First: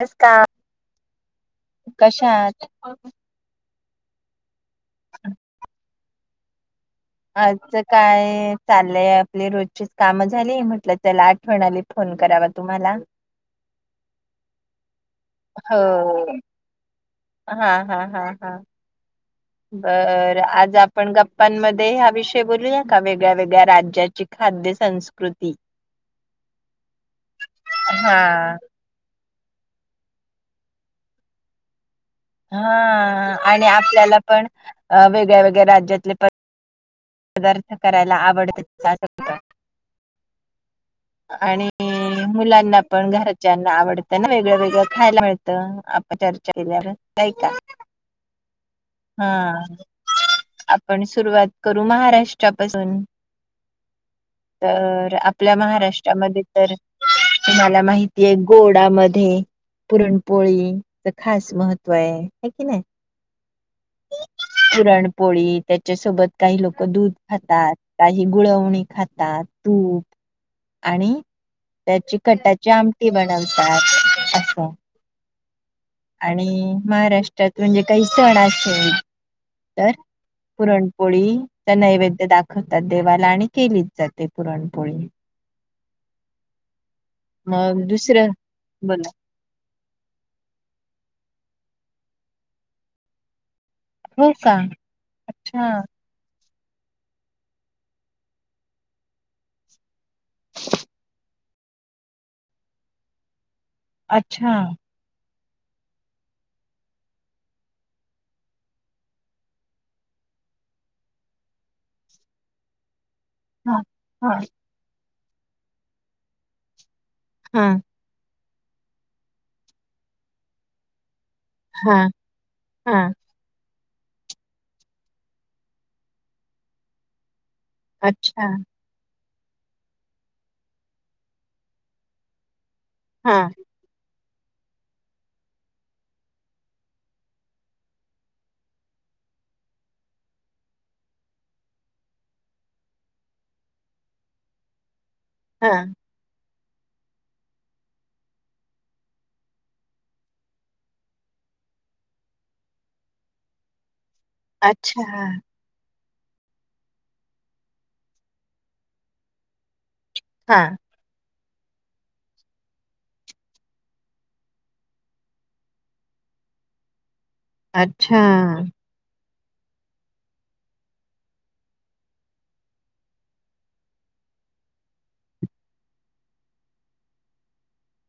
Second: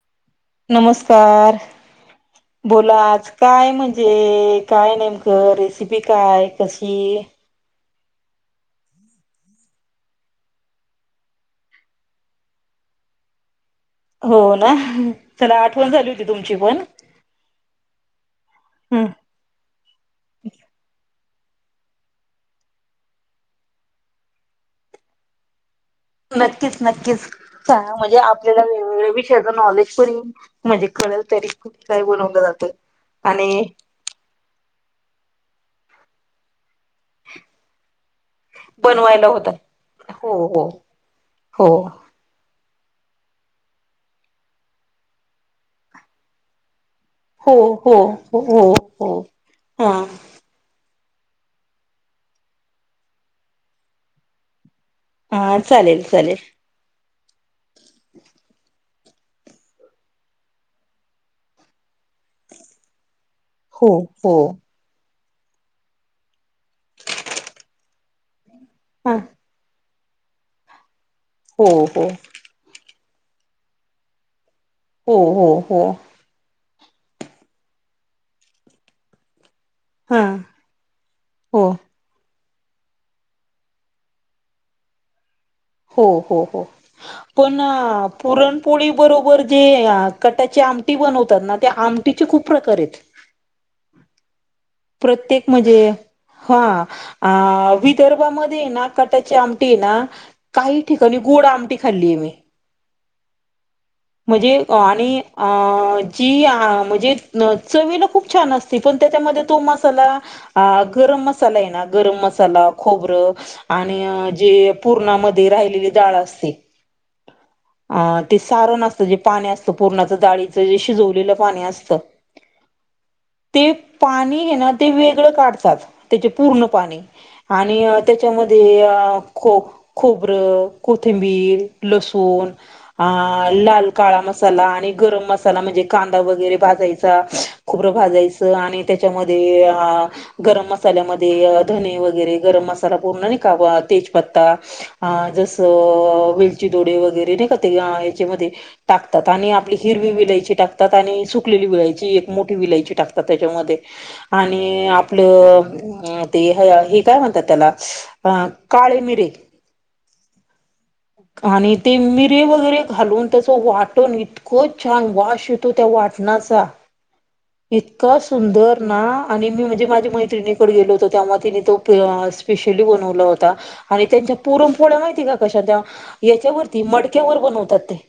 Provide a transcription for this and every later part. नमस्कार नमस्कार कशात बोलाच काय म्हणजे काय नेमकं रेसिपी काय कशी आच काय चाललंय आपली रोजचीच कामं झाली म्हटलं त्याला आठवण आली फोन करावा तुम्हाला हो ना चला आठवण झाली हो होती तुमची पण हा हा हा हा हां बर आज आपण गप्पांमध्ये हा विषय बोलूया का वेगळ्या वेगळ्या राज्या खाद्य संस्कृती नक्कीच नक्कीच का हा म्हणजे आपल्याला वेवेगळे वि नॉलेज म्हणज कळेल तरी का ब हा आणि आपल्याला पण वेगळ्या वेगळ्या राज्यातले प पदार्थ करायला आवडत असं होत हो हो आणि हो मुलांना पण घरच्या आवडत ना वेगळं वेगळं खायला मिळतं आपण चर्चा केल्यावर हो हो हो हो हो. हम् हा आपण सुरुवात करू महाराष्ट्रापासून तर आपल्या हा चालेल चालेल महाराष्ट्रामध्ये तर तुम्हाला माहितीय गोडा म पुरणपोळीच खास महत्व आहे ह कि नाही हो हो पुरणपोळी त्याच्यासोबत काही लोक दूध खातात काही गुळ [inaudible] हा हो हो जामटी बनवतात असं हो हो हो आणि महाराष्ट्रात म्हणजे काही सण असेल तर हा पुरणपोळी हो. नैवेद्य दाख खतात देवाला आणि केलीच जाते पुरणपोळी हो हो हो पण मग दुसरं पुरणपोळी बोला बरोबर जे कटाची आमटी बनवतात ना त्या आमटीचे खूप प्रकार आहेत हो काां प्रत्येक म्हजेय. हा आ विदर्भामध्येय ना कटाची आमटी हे ना काही ठिकाणी गोड आमटी खाल्ली आहे मी. अच्छा म्हणे आणि आ जी आ म्हणजे चवीला खूप छान असती, पण त्याच्यामध्ये तो मसाला आ गरम मसाला आहे ना, गरम मसाला. खोबरं हा आणि हा जे पूर्णामध्ये राहिलेली दाळ असते. हं! आ ते सारण असतं, जे पाणी असतं, पूरना च दाळीचं जे शिजवलेलं. पाणी असत. हा हा ते पाणी हे ना ते वेगळं काढतात त्याचे पूर्ण पाणी. आणि अ अच्छा त्याच्यामध्ये ए को खोबरं, कोथिंबीर, लसूण हा आ लाल काळा मसाला, आणि गरम मसाला, म्हणजे कांदा वगैरे भाजायचा खुबरं भाजायच लाणि त्याच्यामध्येआ गरम मसाल्यामध्ये धने वगैरे गरम मसाला पूर्ण नही का तेजपत्ता. अ हा जसं वेलची दोडे वगैरे नाही का ते याच्यामध्ये टाकतात आणि आपली हिरवी विलायची टाकतात, आणि सुकलेली विलायची, एक मोठी विलायची टाकतात त्याच्यामध्ये. आणि अच्छा आपलं ते हे काय म्हणतात त्याला, अ काळे मिरे हा! आणि ते मिरे वगैरे घालून त्याचं वाटण इत क छान वास येतो त्या वाटणाचा. [inaudible] इतका सुंदर. ना आणि मी म्हणजे माझी मैत्रिणीकडे गेलो होतो, त्यामुळं तिने तो प स्पेशली बनवला होता. आणि त्यांच्या पुरन पोळ्या माहिती का कशा, त्या याच्यावरती मडक्यावर बनवतात ते.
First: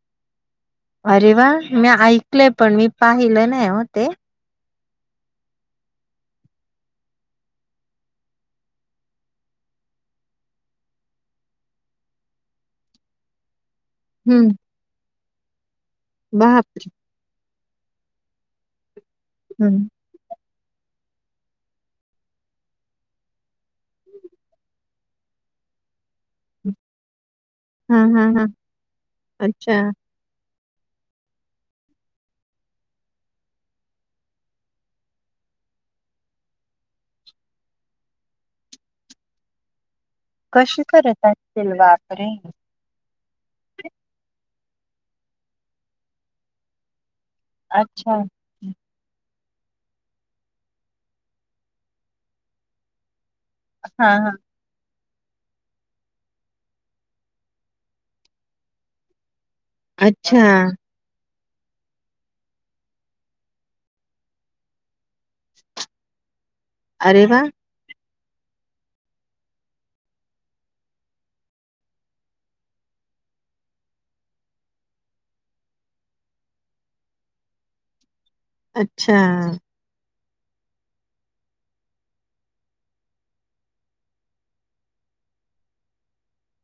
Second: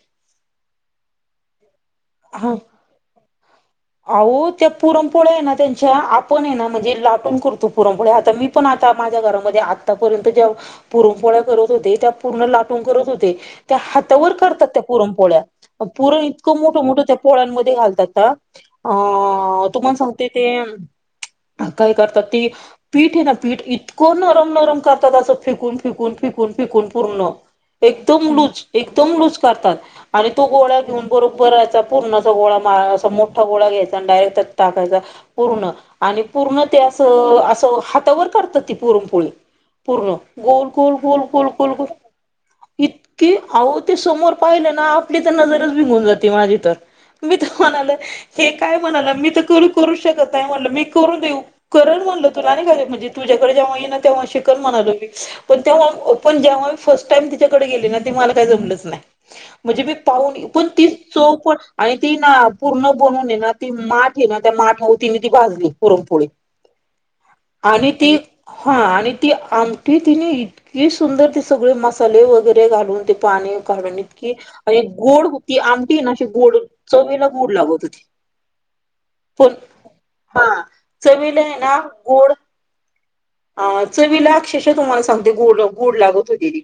अरे वा मी ऐकलय हा पण मी पाहिलं नाही हो ते. अहो त्या पुरमपोळ्या आहे ना त्यांच्या, आपण हे ना म्हणजे लाटून करतो पुरमपोळ्या, आता मी पण आता माझ्या घरामध्ये आ आपर्यंत ज्या पुरणपोळ्या करत होते, त्या पूर्ण लाटून करत होते त्या हाता तावर हम्म करतात त्या पुरनपोळ्या पुरन इतकं मोठ बापरे त्या पोळ्यांमध्ये घालतात अ हम्म तुम्हाला सांगते ते काय करतात ती पीठ आहे ना पीठ, इतकं नरम, नरम करतात असं फेकून, फेकून फे कून फेकून पूर्ण हा हा एकदम हा लूज, एकदम लूज अच्छा करतात. आणि तो गोळा घेऊन बरोबर असा पुरणाचा गोळा मा अस मोठा गोळा घ्यायचा आणि डायरेक्ट त्यात टाकायचा पूर्ण आणि पूर्ण ते असं, असं हातावर करता ती पुरणपोळी. पूर्ण गोल, कशी गोल, गोल करत गोल, गोल, असतील गोल. बापरे इतकी, अहो ते समोर पाहिलं ना आपली तर नजरच भींघून जाते माझी तर. मी त म्हणाल अच्छा हे काय म्हणालं मी तर करू, करू शकत नाही, म्हणल मी करून देऊ करल म्हणल तुला, आणि का म्हणजे. तुझकडे जेव्हा इन ना हा तेव्हा हा शिक कल म्हणालो मी, पण तेवा पण जेव्हा मी फर्स्ट टाइम तिच्याकडे गेली ना, ते मला काय जमलच नाही. म्हणजे मी अच्छा पाहून पण ती चोख पण आणि ती ना पूर्ण बनवून ये ना, ती माठ हे ना त्या माठाव तीन ती भाजली पुरणपोळी. अरे वा! आणि ती हा आणि ती आमटी तिने इत की सुंदर ते सगळे मसाले वगैरे घालून, ते पाणी काढून इतकी आणि गोड होती, आमटी ना अशी गोड चवीला गोड लागत होती. अच्छा. पण हा चवील आहे ना गोड. चवीला अक्षश तुम्हाला सांगते गड गोड लागत होते ती इ.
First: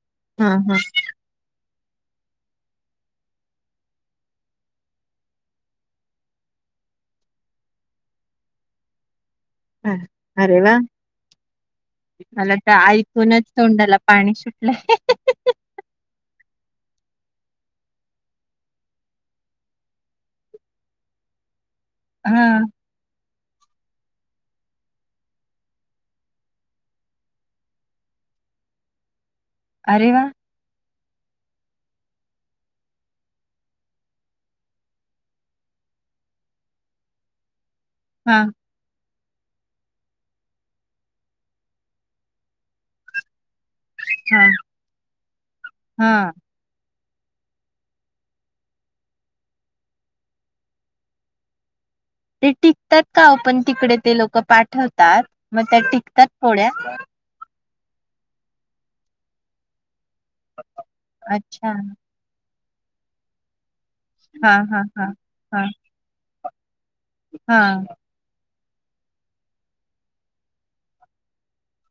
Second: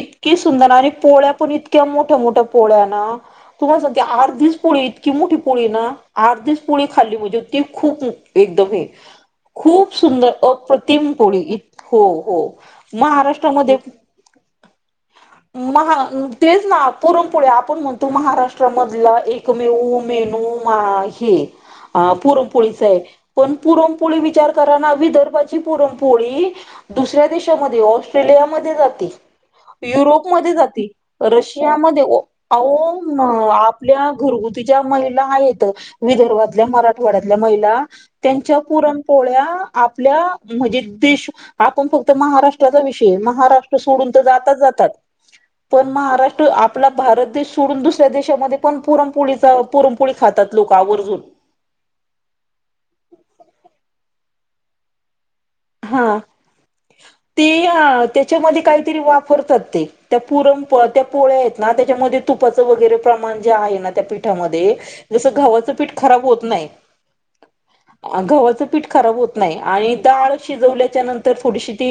इतककी हा सुंदर हा आणि पोळ्या पण इतक्या मोठ्या मोठ्या पोळ्या ना. तुम्हाला सांगते आठ दीस पोळी इतकी मोठी पोळी ना आठ दीस पोळी खाल्ली म्हणजे त खूप एकदम हे. [unintelligible] खूप सुंदर अरे वा अप्रतिम कोोळी हो हो मला तर महाराष्ट्रामध्ये ह. महा तेच ना पुरणपोळे आपण म्हणतो महाराष्ट्रामधला एकमेऊ मेनू हा पुरपोळी पण पुरपोळी विचार कराद भारताची पुरण पोळी दुसऱ्या देशामध्ये ऑस्ट्रेलियामध्ये जाते. अरे वा युरोपमध्येध्ये जाते. रशियामध्ये अ आपल्या घरगुतीच्या महिला आहेत. विदर्भातल्या मराठवाड्यातल्या महिला हा त्यांच्या पुरणपोळ्या आपल्या म्हणजे देश आपण फक्त महाराष्ट्राचा विषय महाराष्ट्र ोड हा जात जात पण हा महारष्ट्र आपला भारत देश सोडून दुसऱ्या देशामध्ये पण पुरमपोळीचा पुरमपोळी खातात लोक आवर्जून ते टिकतात का पण तिकडे ते लोक पाठवतात मग त्या हा टिकतात पोड्या ते त्याच्यामध्ये काहीतरी वापरतात ते त्या पुरमप त्या पोळ्या आहेत अच्छा ना त्याच्यामध्ये तुपाचं वगैरे प्रमाण जे आहे ना त्या हा पीठामध्ये हा हा जसं हा घवाचं पीठ खराब होत नाही. हा. गव्हाचं पीठ खराब होत नाही आणि दळ. शिजवल्याच्या नंतर थोडीशी ती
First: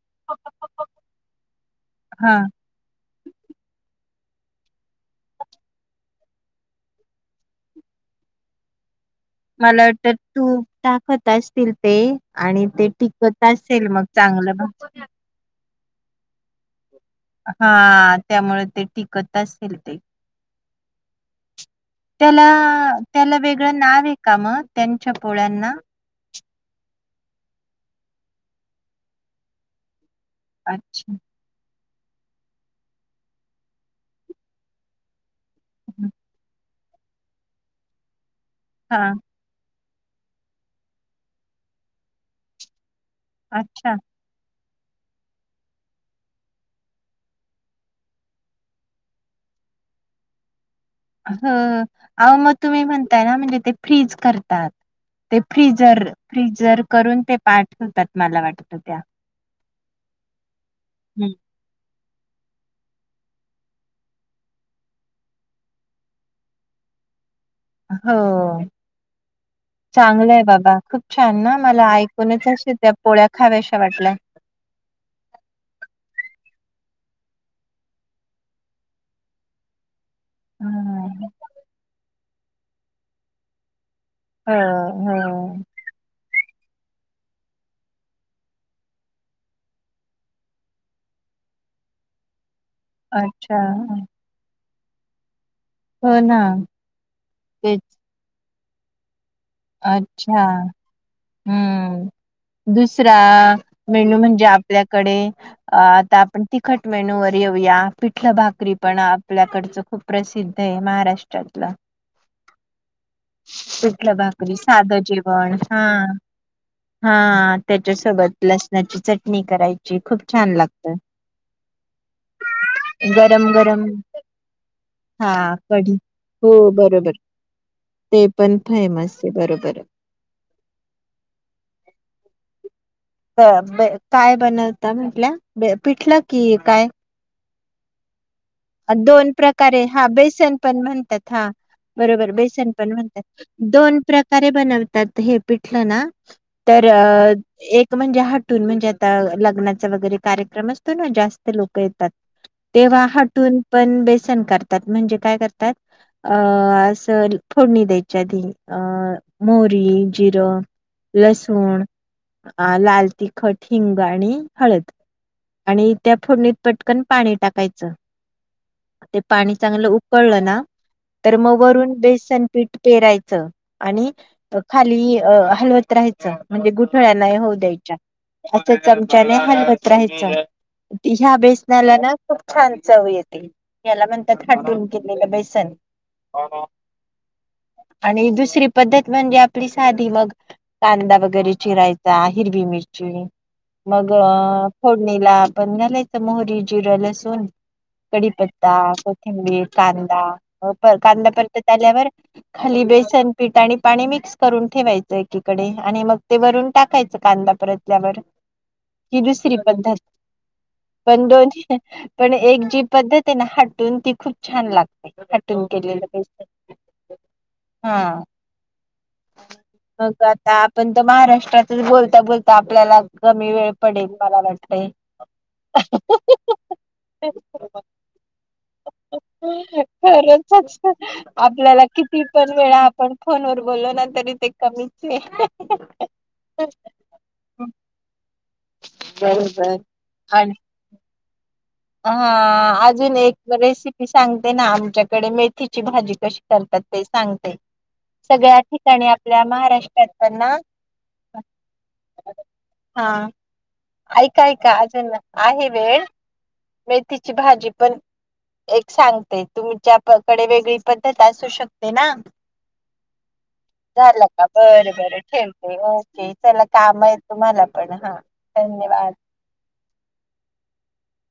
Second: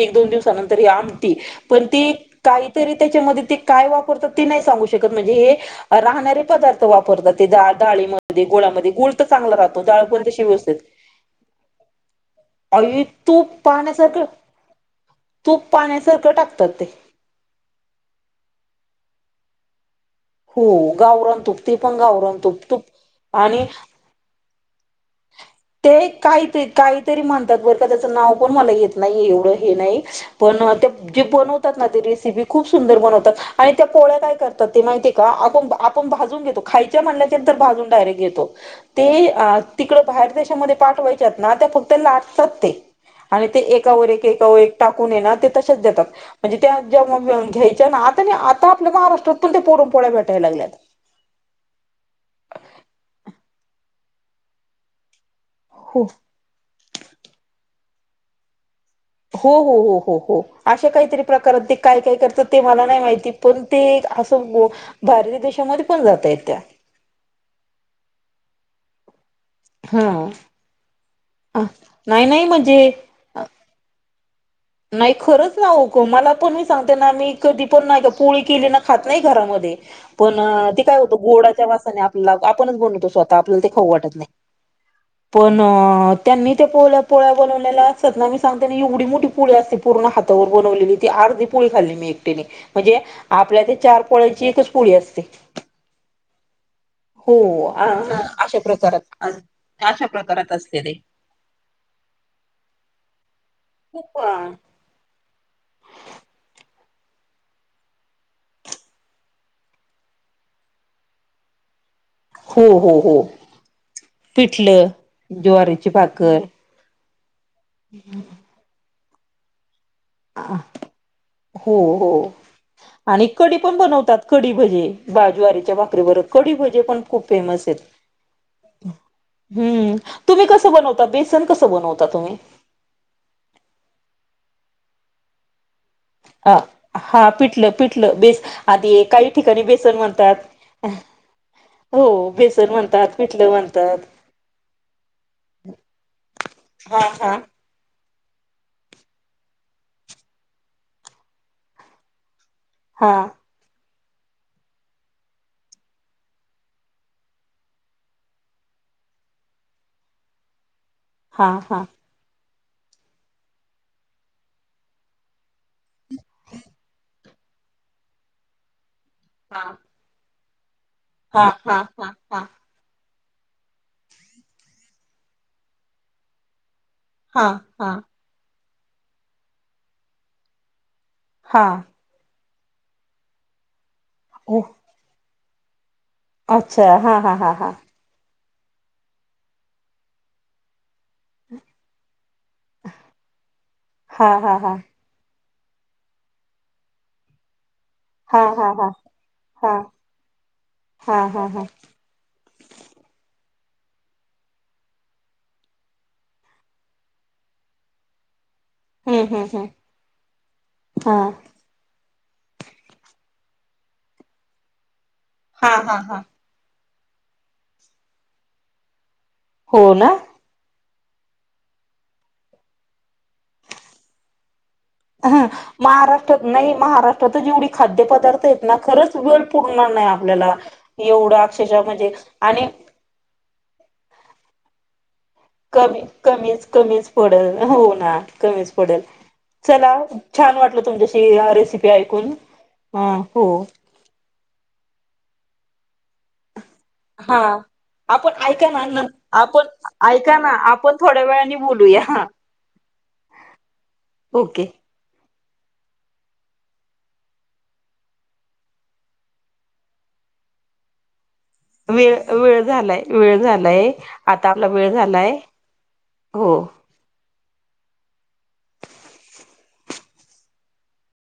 एक दोन दिवसानंतर ह आमटी पण ती हा काहीतरी त्याच्यामध्ये ते काय वापरतात ते नाही सांगू शकत म्हणजे हे. राहणारे पदार्थ वापरतात ते डाळीमध्ये गोळामध्ये गुळ चांगला राहतो जाळण त व्यस्थेत त असतील ते आणि ते टिकत तूप असेल मग पाण्यासारखं चांगलं. तूप पाण्यासारखं टाकतात ते हा त्यामुळे ते टिकत असेल ते हो गाौर तु त्याला त्याला वेगळं नाव आहे का मग त्यांच्या पोळ्यांना ते काही काहीतरी म्हणतात बरं का त्याच नाव पण म येत नाही एवढं हे नाही. पण ते अच्छा जे पण रेसिपी खूप सुंदर बनवतात आणि त्या पोळ्या काय करतात ते माहिती का? आपण भाजून घेतो खायच्या म्हल्याच्यांतर भाजून डायरेक्ट घेतो ते हा तिकडं बाहेर देशामध्ये पाठवायच्यात ना त्या फक्त लाटतात ते आणि ते अच्छा एकावर एक एकावर टाकून येणार ते तसेच देतात. म्हणजे त्या जे घ्यायच्या ना आता आता आपल्या महाराष्ट्रातून ते पोरण पोळ्या भेटायला लागल्यात. ह अ मग तुम्ही म्हणताय ना म्हणजे ते फ्रीज करतात. ते फ्रिजर हो फ्रिजर करून ते पाठवतात मला वाटत त्या हो हो हो हो हो अशा काहीतरी हं. प्रकारात काय काय करतात ते मला नाही माहिती पण ते असं भारती देशामध्ये पण जात आहेत त्या हो हा चांगलं आहे बाबा. खूप छान ना अ, मला नाही नाही ऐकूनच अे म्हणजे त्या पोळ्या अ, खाव्याशा वाटल्या. नाही खरंच ना होक मला पण मी सांगते ना मी कधी पण नाही का पोळी केली ना खात नाही घरामध्ये पण ते काय होतं हं. गोडाच्या वासाने आपल्याला आपणच बनवतो स्वतः आपल्याला ते खाऊ वाटत नाही. हो पण हो त्यांनी ते पोळ पोळ्या बनवलेला सदनामी सांग त्यांनी ह उडी मोठी पुळी अस पूर्ण हातावर बनवलेली ती अर्धी पुळी खाल्ली मी एकटीने म्हणजे अच्छा आपल्या ते चार पोळ्यांची एकच पोळी असते. हो ना हो तेच अ- अशा प्रकारात. अशा अच्छा प्रकारात असते ते हम्म दुसरा मेन्यू खूप म्हणजे आपल्याकडे अ आता आपण तिखट मेनूवर येऊया पिठल भाकरी पण आपल्याकडचं खूप प्रसिद्ध आहे महाराष्ट्रातलं. [inaudible] हो हो हो पिठलं भाकरी पिठलं साधं जेवण हा ज्वारीची भाकर. हा त्याच्यासोबत लसणाची चटणी करायची खूप अ छान लागत हो हो. आणि गरम कडी पण गरम बनवतात कढी भजे बा हा जुवारीच्या कढी भाकरीवर हो कढी भजे पण बरोबर खूप फेमस आहेत. ते पण फेमस आहे बरोबर. हम्म तुम्ही कसं बनवता बेसन कसं बनवता तुम्ही? क ब काय बनवता म्हटल्या प- पिटलं अ की काय? हा पिटलं पिटलं बेस आधी काही दोन ठिकाणी प्रकारे बेसन हा म्हणतात. बेसन पण म्हणतात हा. हो बरोबर बेसन पण म्हणतात पिठलं म्हणतात दोन प्रकारे बनवतात हे पिठलं ना? तर हा हा अ एक म्हणजे हटून म्हणजे आता लग्नाचा वगैरे कार्यक्रम असतो ना जास्त लोक येतात तेव्हा हा हटून पण बेसन करतात म्हणजे काय करतात अ अस फोडणी द्यायच्या आधी अ मोरी जिरं हा हा. लसूण अ लाल तिखट हिंग आणि हळद आणि त्या फोडणीत पटकन पाणी टाकायचं. ते पाणी चांगलं उकळलं ना तर हा मग हा वरून हा हा बेसन पीठ पेरायचं आणि खाली हलवत राहायचं म्हणजे गुठळ्याना हा होऊ हा द्यायच्या असं चमच्याने हलपत राहायचं. ह्या हा बेसनाला ना खूप छान चव येते. याला म्हणतात हो हटून केलेलं बेसन. अच्छा हा हा हा हा. आणि दुसरी पद्धत म्हणजे आपली साधी मग कांदा वगैरे चिराय चा हिरवी मिरची मग हा हा हा फोड णीला पण घालायचं मोहरी जिर लसुन हा हा हा कडीपत्ता हा कोथिंबीर कांदा हा कांदा हा हा परतत आल्यावर खाली बेसन पीठ आणि पाणी मिक्स करून ठेवायचं एकीकडे आणि मग ते वरून टाकायचं कांदा परत की हम्म हम्म दुसरी हम्म पद्धत हा पण दोन पण एक जी पद्धत आहे ना हटून ती खूप छान लागते हटून हा हा केलेलं हा बेस हम्म हो का. आपण त महाराष्ट्रातच बोलता बोलता आपल्याला कमी वेळ पडेल मला वाटतय. महाराष्ट्र तच जेवढी खाद्य पदार्थ आहेत ना खरंच वेळ पुरणार नाही खरंच आपल्याला एवढा अक्षरशः आपल्याला म्हणजे किती पण आणि वेळा आपण फोन वर बोलो ना तरी ते कमीच ये. कमी कमीच कमीच पडल होऊ ना. कमी पडेल बरोबर चला आणि छान वाटल तुमच्याशी हा रेसिपी हा ऐकून हा अजून एक हो रेसिपी सांगते ना आमच्याकडे मेथीची भाजी कशी करतात ते हा सांगते. आपण सगळ्या ऐका ना न ठिकाणी आपल्या आपण महाराष्ट्रात ऐका पना ना आपण थोड्या वेळाने बोलूया हा हा ऐका ओके ऐका अजून आहे वेळ मेथीची भाजी पण एक सांगते तुमच्याकडे वेगळी पद्धत असू शक ते ना वेळ वेळ झालाय वेळ झालाय झालं का आता आपला बर वेळ बर झालाय ठेवते ओके हो चला काम येत. तुम्हाला पण हा धन्यवाद. ह.